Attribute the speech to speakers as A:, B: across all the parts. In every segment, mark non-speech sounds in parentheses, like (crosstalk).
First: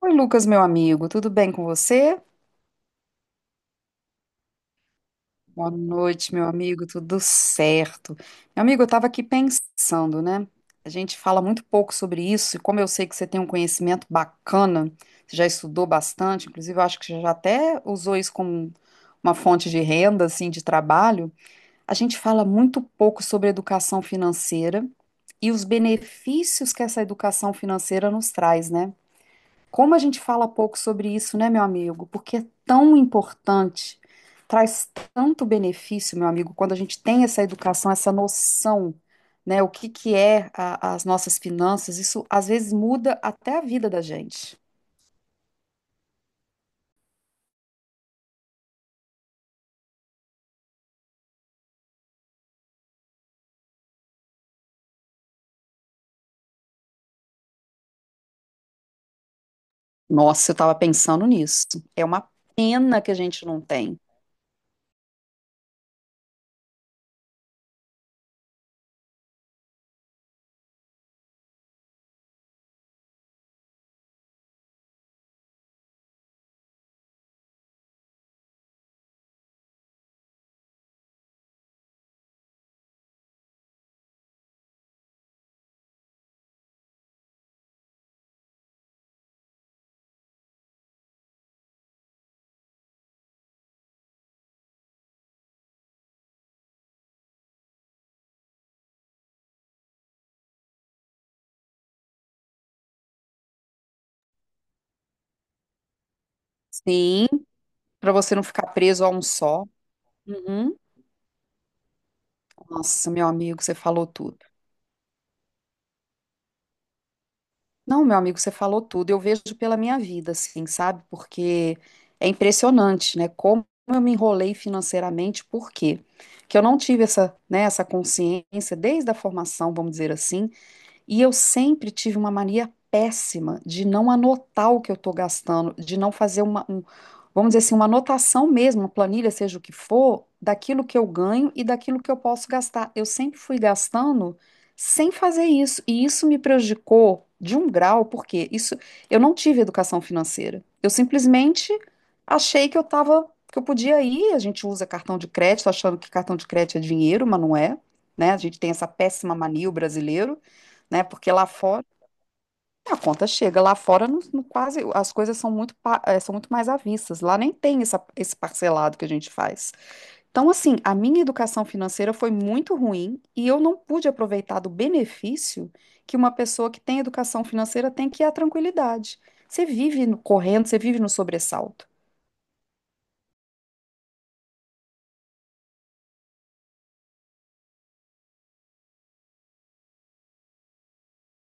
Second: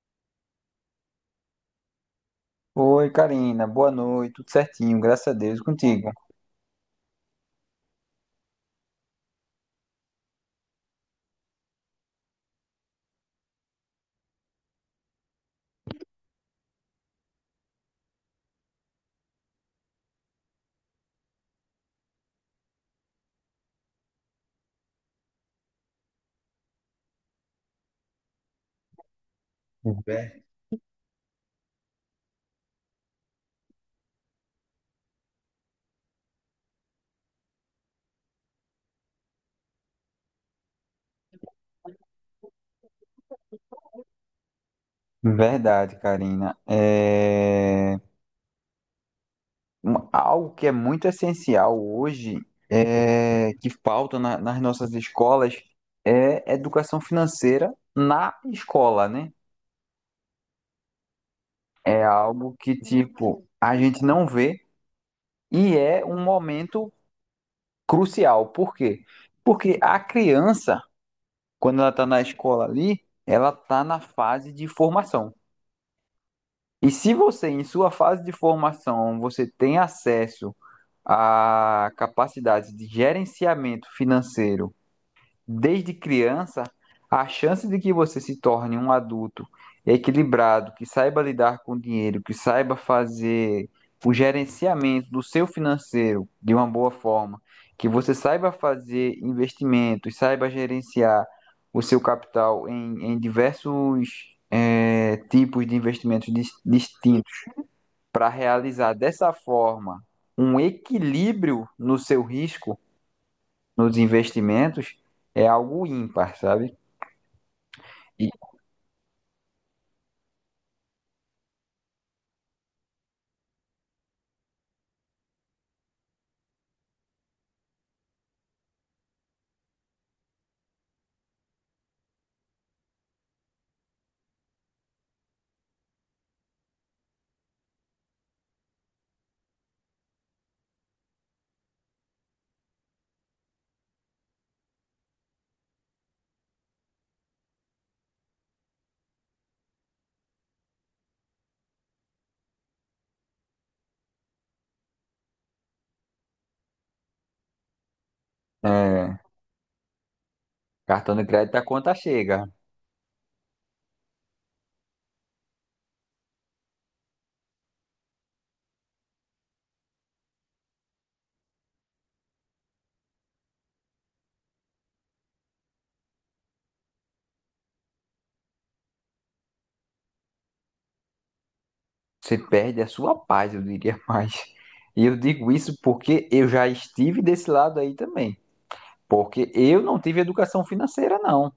A: Oi, Lucas, meu amigo, tudo bem com você?
B: Oi, Karina. Boa noite. Tudo certinho, graças a Deus. E
A: Boa
B: contigo?
A: noite, meu amigo, tudo certo. Meu amigo, eu estava aqui pensando, né? A gente fala muito pouco sobre isso, e como eu sei que você tem um conhecimento bacana, você já estudou bastante, inclusive eu acho que você já até usou isso como uma fonte de renda, assim, de trabalho. A gente fala muito pouco sobre educação financeira e os benefícios que essa educação financeira nos traz, né? Como a gente
B: Ver-
A: fala pouco sobre isso, né, meu amigo? Porque é tão importante, traz tanto benefício, meu amigo, quando a gente tem essa educação, essa noção, né, o que que é as nossas finanças, isso às vezes muda até a vida da gente.
B: Verdade, Karina. Algo que é muito essencial hoje, que falta nas nossas escolas, é educação financeira na escola, né?
A: Nossa, eu estava pensando nisso.
B: É
A: É uma
B: algo que,
A: pena que a gente
B: tipo,
A: não
B: a
A: tem.
B: gente não vê, e é um momento crucial. Por quê? Porque a criança, quando ela está na escola ali, ela está na fase de formação. E se você, em sua fase de formação, você tem acesso a capacidades de gerenciamento financeiro, desde criança, a chance de que você se torne um adulto equilibrado, que saiba lidar com o dinheiro, que saiba fazer o gerenciamento do seu financeiro de uma boa forma, que você saiba fazer investimentos, saiba gerenciar o seu capital em diversos tipos de investimentos
A: Sim,
B: distintos,
A: para
B: para
A: você não ficar
B: realizar
A: preso a um
B: dessa
A: só.
B: forma um
A: Uhum.
B: equilíbrio no seu risco,
A: Nossa, meu amigo, você
B: nos
A: falou tudo.
B: investimentos, é algo ímpar, sabe?
A: Não, meu
B: E,
A: amigo, você falou tudo. Eu vejo pela minha vida, assim, sabe? Porque é impressionante, né? Como eu me enrolei financeiramente, por quê? Porque eu não tive essa, né, essa consciência desde a formação, vamos dizer assim, e eu sempre tive uma mania péssima de não anotar o que eu estou gastando, de não fazer vamos dizer assim, uma anotação mesmo, uma planilha, seja o que for, daquilo que eu ganho e daquilo que eu posso gastar. Eu sempre fui gastando sem fazer isso, e isso me prejudicou de um grau, porque isso, eu não tive educação financeira. Eu simplesmente achei que eu estava, que eu podia ir, a gente usa cartão de crédito, achando que cartão de crédito é dinheiro, mas não é. Né? A gente tem essa
B: É,
A: péssima mania, o brasileiro, né?
B: cartão de
A: Porque lá
B: crédito a
A: fora
B: conta chega.
A: a conta chega, lá fora não quase, as coisas são muito, são muito mais avissas, lá nem tem esse parcelado que a gente faz. Então, assim, a minha educação financeira foi muito ruim e eu não pude aproveitar do benefício que uma pessoa que tem educação financeira tem, que é a tranquilidade. Você vive correndo, você vive no sobressalto.
B: Você perde a sua paz, eu diria (laughs) mais. E eu digo isso porque eu já estive desse lado aí também. Porque eu não tive educação financeira, não.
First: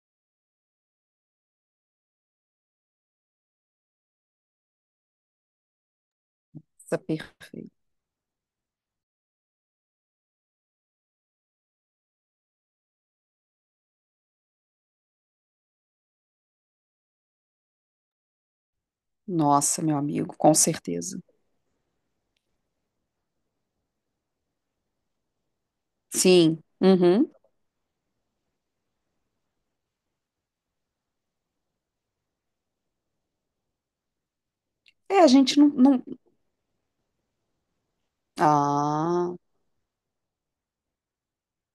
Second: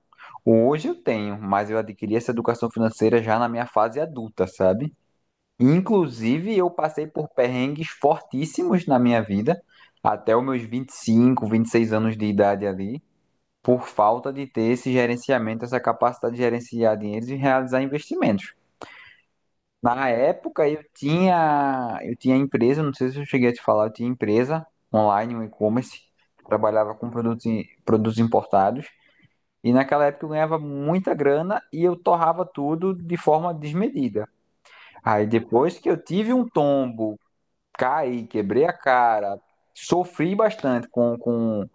B: Hoje eu tenho, mas eu adquiri essa educação financeira já na minha fase adulta, sabe? Inclusive, eu
A: Nossa,
B: passei por
A: perfeito.
B: perrengues fortíssimos na minha vida, até os meus 20, 25, 26 anos de idade ali, por falta de ter esse gerenciamento, essa capacidade de gerenciar dinheiros e realizar investimentos.
A: Nossa, meu
B: Na
A: amigo, com
B: época eu
A: certeza.
B: tinha, eu tinha empresa, não sei se eu cheguei a te falar. Eu tinha empresa online, um e-commerce,
A: Sim.
B: trabalhava com
A: Uhum.
B: produtos, produtos importados, e naquela época eu ganhava muita grana e eu torrava tudo de forma desmedida.
A: É,
B: Aí
A: a gente não,
B: depois que eu
A: não.
B: tive um tombo, caí, quebrei a
A: Ah,
B: cara, sofri bastante com, com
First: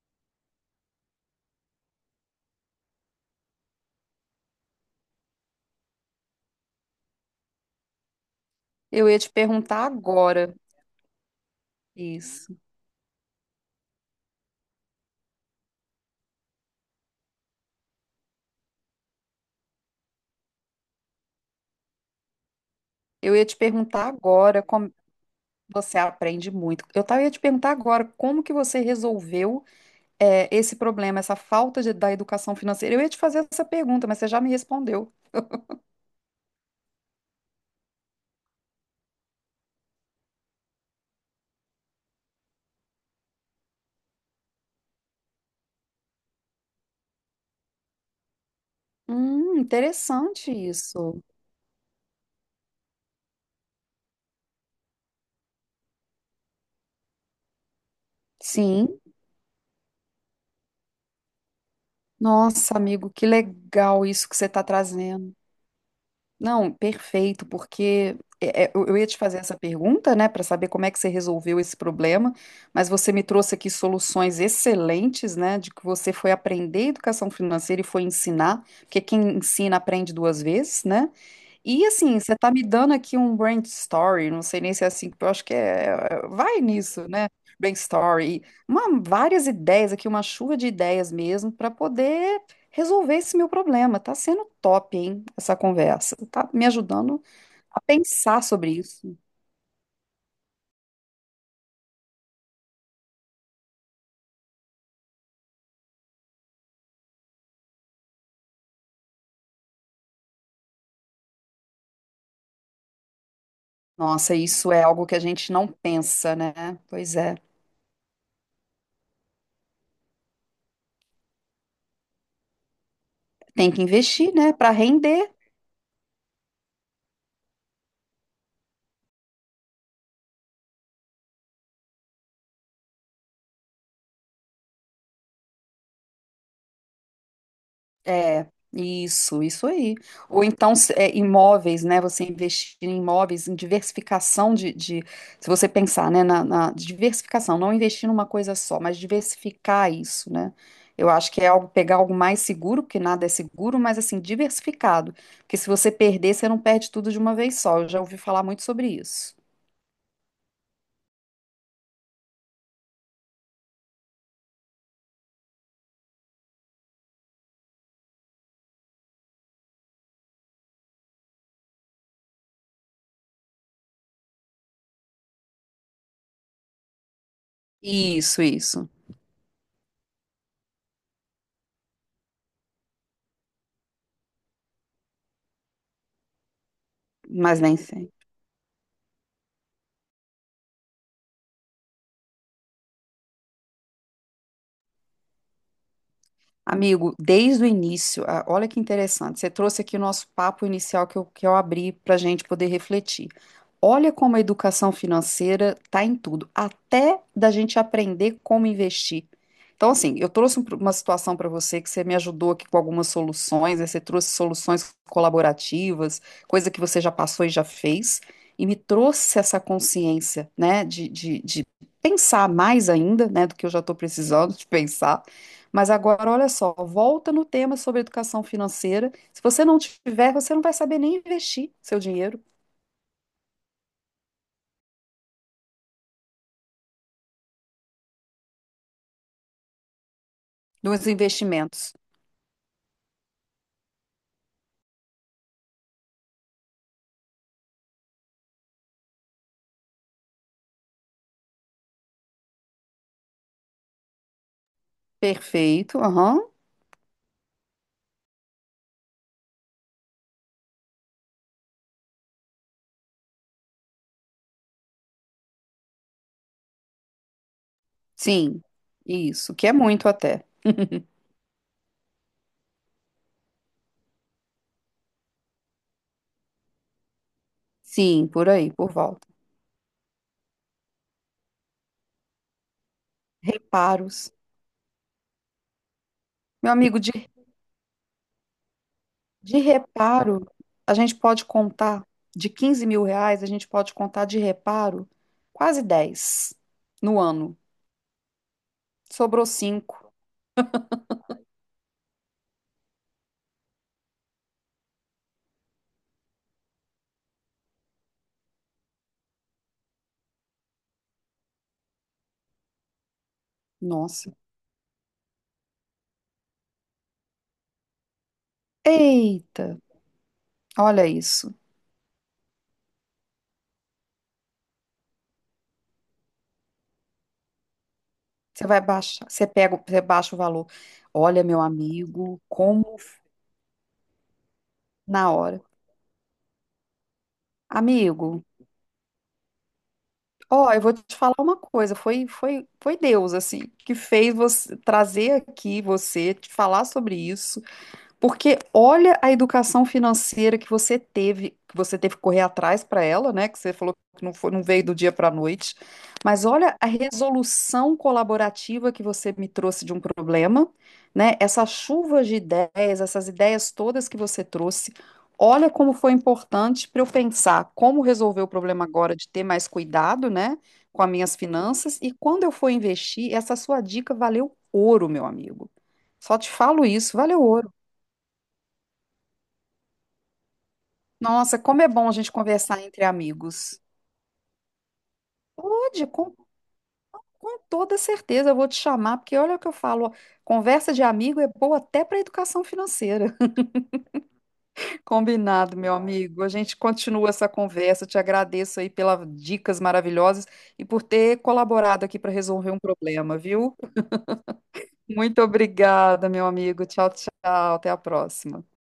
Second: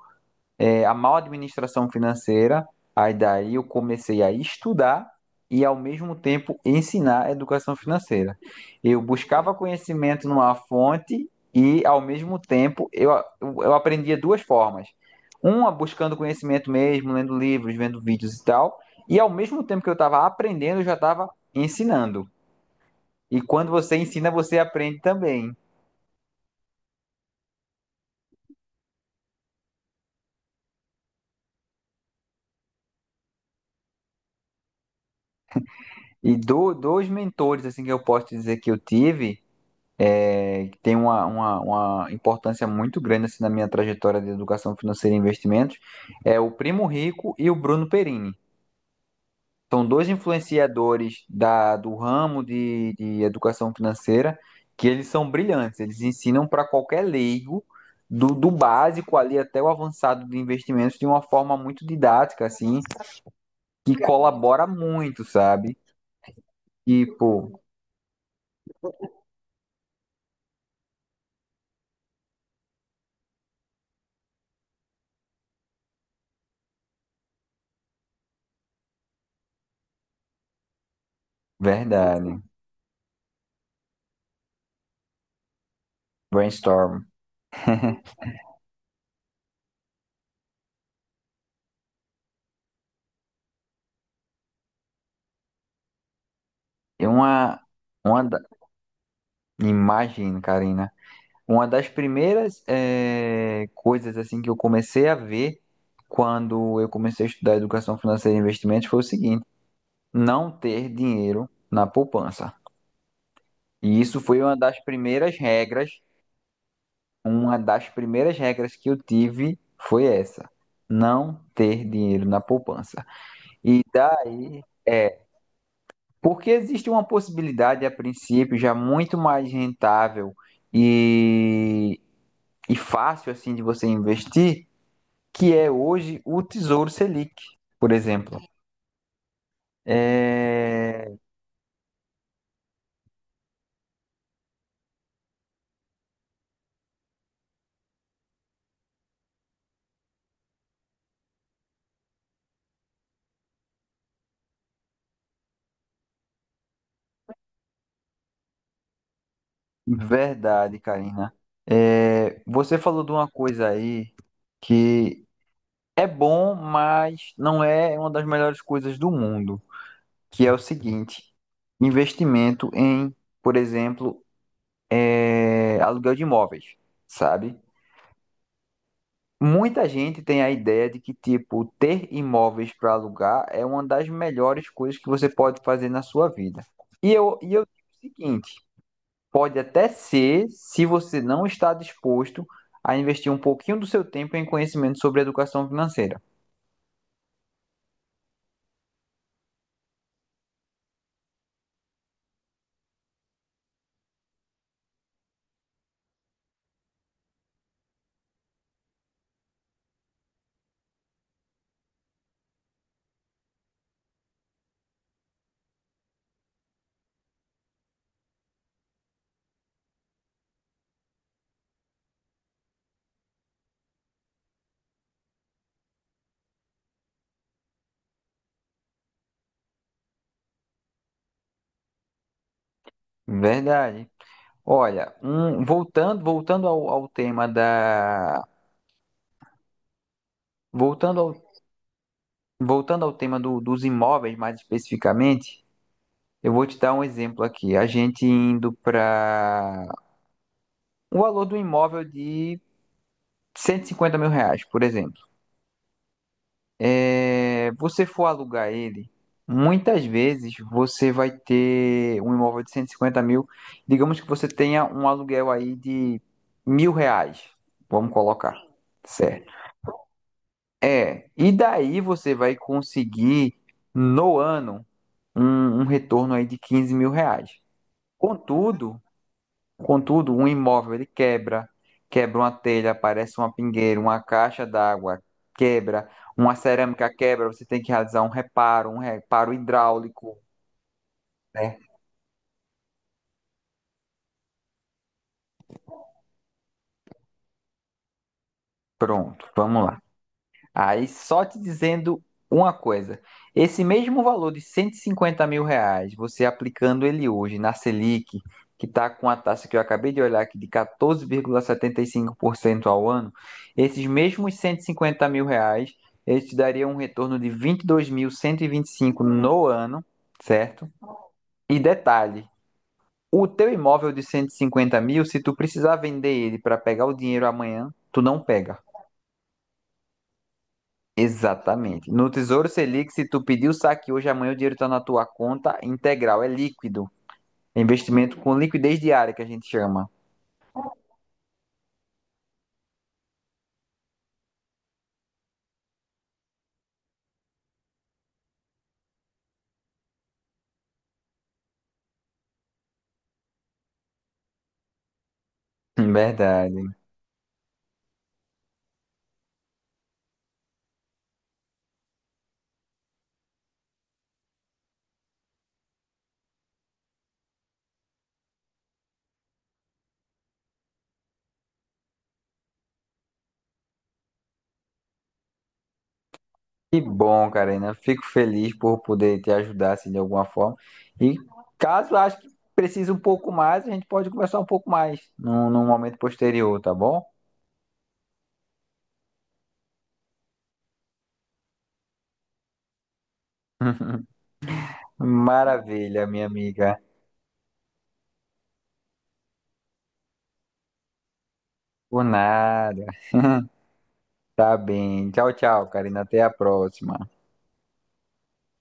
B: é, a má administração financeira. Aí daí eu comecei a estudar e, ao mesmo tempo, ensinar a educação financeira. Eu
A: eu ia te
B: buscava
A: perguntar
B: conhecimento numa
A: agora
B: fonte e, ao mesmo
A: isso.
B: tempo, eu aprendia duas formas. Uma, buscando conhecimento mesmo, lendo livros, vendo vídeos e tal, e ao mesmo tempo que eu estava aprendendo, eu já estava ensinando.
A: Eu
B: E
A: ia te
B: quando você
A: perguntar
B: ensina, você
A: agora como
B: aprende também.
A: você aprende muito. Ia te perguntar agora como que você resolveu, esse problema, essa falta da educação financeira. Eu ia te fazer essa pergunta, mas você já me respondeu.
B: E dois mentores assim que eu posso dizer que eu tive, que tem uma importância muito grande assim, na minha trajetória de educação financeira e investimentos, é o Primo Rico e o Bruno Perini. São dois
A: Interessante isso.
B: influenciadores do ramo de educação financeira, que eles são brilhantes. Eles ensinam para qualquer leigo, do
A: Sim.
B: básico ali até o avançado de investimentos, de uma forma muito didática,
A: Nossa,
B: assim,
A: amigo, que
B: que
A: legal isso que você está
B: colabora muito,
A: trazendo.
B: sabe?
A: Não, perfeito,
B: Tipo,
A: porque eu ia te fazer essa pergunta, né, para saber como é que você resolveu esse problema, mas você me trouxe aqui soluções excelentes, né, de que você foi aprender educação financeira e foi ensinar, porque quem ensina aprende duas vezes, né? E assim, você
B: verdade,
A: tá me dando aqui um brain story, não sei nem se é assim, eu acho que vai
B: brainstorm.
A: nisso, né? Brain story, uma, várias ideias aqui, uma chuva de ideias mesmo para poder resolver esse meu problema. Tá sendo top, hein, essa conversa. Tá me
B: É
A: ajudando
B: uma,
A: a
B: uma da-
A: pensar sobre isso.
B: imagem, Karina. Uma das primeiras coisas assim que eu comecei a ver quando eu comecei a estudar educação financeira e investimentos foi o seguinte: não ter dinheiro na poupança. E isso
A: Nossa,
B: foi uma
A: isso
B: das
A: é algo que a
B: primeiras
A: gente não
B: regras,
A: pensa, né? Pois é.
B: uma das primeiras regras que eu tive, foi essa: não ter dinheiro na poupança.
A: Tem
B: E
A: que investir, né,
B: daí
A: para
B: é
A: render.
B: porque existe uma possibilidade, a princípio, já muito mais rentável e, e fácil assim de você investir, que é hoje o Tesouro Selic, por exemplo.
A: É, isso aí. Ou então
B: É
A: imóveis, né? Você investir em imóveis, em diversificação se você pensar, né, na diversificação, não investir numa coisa só, mas diversificar isso, né? Eu acho que é algo, pegar algo mais seguro, porque nada é seguro, mas assim, diversificado. Porque se você perder, você não perde tudo de uma vez só. Eu já ouvi falar muito sobre isso.
B: verdade, Karina. Você falou de uma coisa aí que é bom, mas não é uma das melhores coisas do mundo, que é o seguinte: investimento em, por exemplo, aluguel de imóveis, sabe?
A: Isso, isso.
B: Muita gente tem a ideia de que, tipo, ter imóveis para alugar é uma das melhores coisas que você pode fazer na sua vida. E eu, e
A: Mas
B: eu
A: nem
B: digo o
A: sei.
B: seguinte: pode até ser, se você não está disposto a investir um pouquinho do seu tempo em conhecimento sobre educação financeira.
A: Amigo, desde o início, ah, olha que interessante, você trouxe aqui o nosso papo inicial que eu abri para a gente poder refletir. Olha como a educação financeira está em tudo, até da gente aprender como investir. Então, assim, eu trouxe uma situação para você que você me ajudou aqui com algumas soluções, né. Você trouxe soluções colaborativas, coisa que você já passou e já fez, e me trouxe essa consciência, né, de pensar mais ainda, né, do que eu já estou precisando de pensar. Mas agora, olha só, volta no tema sobre educação financeira. Se você não tiver, você não vai saber nem investir seu dinheiro
B: Verdade. Olha, voltando ao tema da,
A: nos
B: voltando ao,
A: investimentos.
B: voltando ao tema do- dos imóveis, mais especificamente, eu vou te dar um exemplo aqui. A gente indo para o valor do imóvel de 150 mil reais, por exemplo.
A: Perfeito, aham.
B: Você for alugar ele, muitas vezes você vai ter um imóvel de 150 mil. Digamos que você tenha um aluguel aí de 1.000 reais. Vamos colocar.
A: Sim,
B: Certo.
A: isso, que é muito até. (laughs)
B: E daí você vai conseguir, no ano, um retorno aí de 15 mil reais.
A: Sim, por aí, por
B: Contudo,
A: volta.
B: Um imóvel ele quebra, quebra uma telha, aparece uma pingueira, uma
A: Reparos.
B: caixa d'água quebra, uma
A: Meu amigo, de,
B: cerâmica quebra, você tem que realizar um reparo
A: de
B: hidráulico,
A: reparo, a gente pode
B: né?
A: contar de 15 mil reais, a gente pode contar de reparo quase 10 no ano.
B: Pronto,
A: Sobrou
B: vamos lá.
A: cinco.
B: Aí só te dizendo uma coisa: esse mesmo valor de 150 mil reais, você aplicando ele hoje na Selic, que está com a taxa que eu acabei de olhar aqui de 14,75% ao ano, esses
A: Nossa.
B: mesmos 150 mil reais, eles te dariam um retorno de 22.125 no
A: Eita,
B: ano, certo?
A: olha isso.
B: E detalhe, o teu imóvel de 150 mil, se tu precisar vender ele para pegar o dinheiro amanhã, tu não
A: Você
B: pega.
A: vai baixar, você pega, você baixa o valor. Olha, meu
B: Exatamente. No
A: amigo,
B: Tesouro
A: como
B: Selic, se tu pedir o saque hoje, amanhã o dinheiro está na tua
A: na hora.
B: conta, integral, é líquido. É
A: Amigo,
B: investimento com liquidez diária, que a gente chama.
A: ó, eu vou te falar uma coisa, foi Deus assim que fez você trazer aqui, você te falar sobre isso. Porque olha a educação financeira que você teve, que você teve que correr atrás para ela, né? Que você falou que não foi, não veio do dia para a noite.
B: (laughs)
A: Mas olha a
B: Verdade.
A: resolução colaborativa que você me trouxe de um problema, né? Essas chuvas de ideias, essas ideias todas que você trouxe. Olha como foi importante para eu pensar como resolver o problema agora de ter mais cuidado, né, com as minhas finanças. E quando eu for investir, essa sua dica valeu ouro, meu amigo. Só te falo
B: Que
A: isso, valeu
B: bom,
A: ouro.
B: Karina. Fico feliz por poder te ajudar assim, de alguma forma. E,
A: Nossa, como é bom a
B: caso
A: gente
B: ache que
A: conversar entre
B: precise um pouco
A: amigos.
B: mais, a gente pode conversar um pouco mais num
A: Pode,
B: momento
A: com,
B: posterior, tá bom?
A: com toda certeza eu vou te chamar, porque olha o que eu falo, ó, conversa de amigo é boa até para educação financeira. (laughs)
B: (laughs)
A: Combinado, meu
B: Maravilha,
A: amigo.
B: minha
A: A gente
B: amiga.
A: continua essa conversa. Eu te agradeço aí pelas dicas maravilhosas e por ter colaborado aqui
B: Por
A: para resolver um
B: nada.
A: problema, viu?
B: Tá bem.
A: Muito
B: Tchau, tchau, Karina.
A: obrigada,
B: Até
A: meu
B: a
A: amigo. Tchau,
B: próxima.
A: tchau. Até a próxima.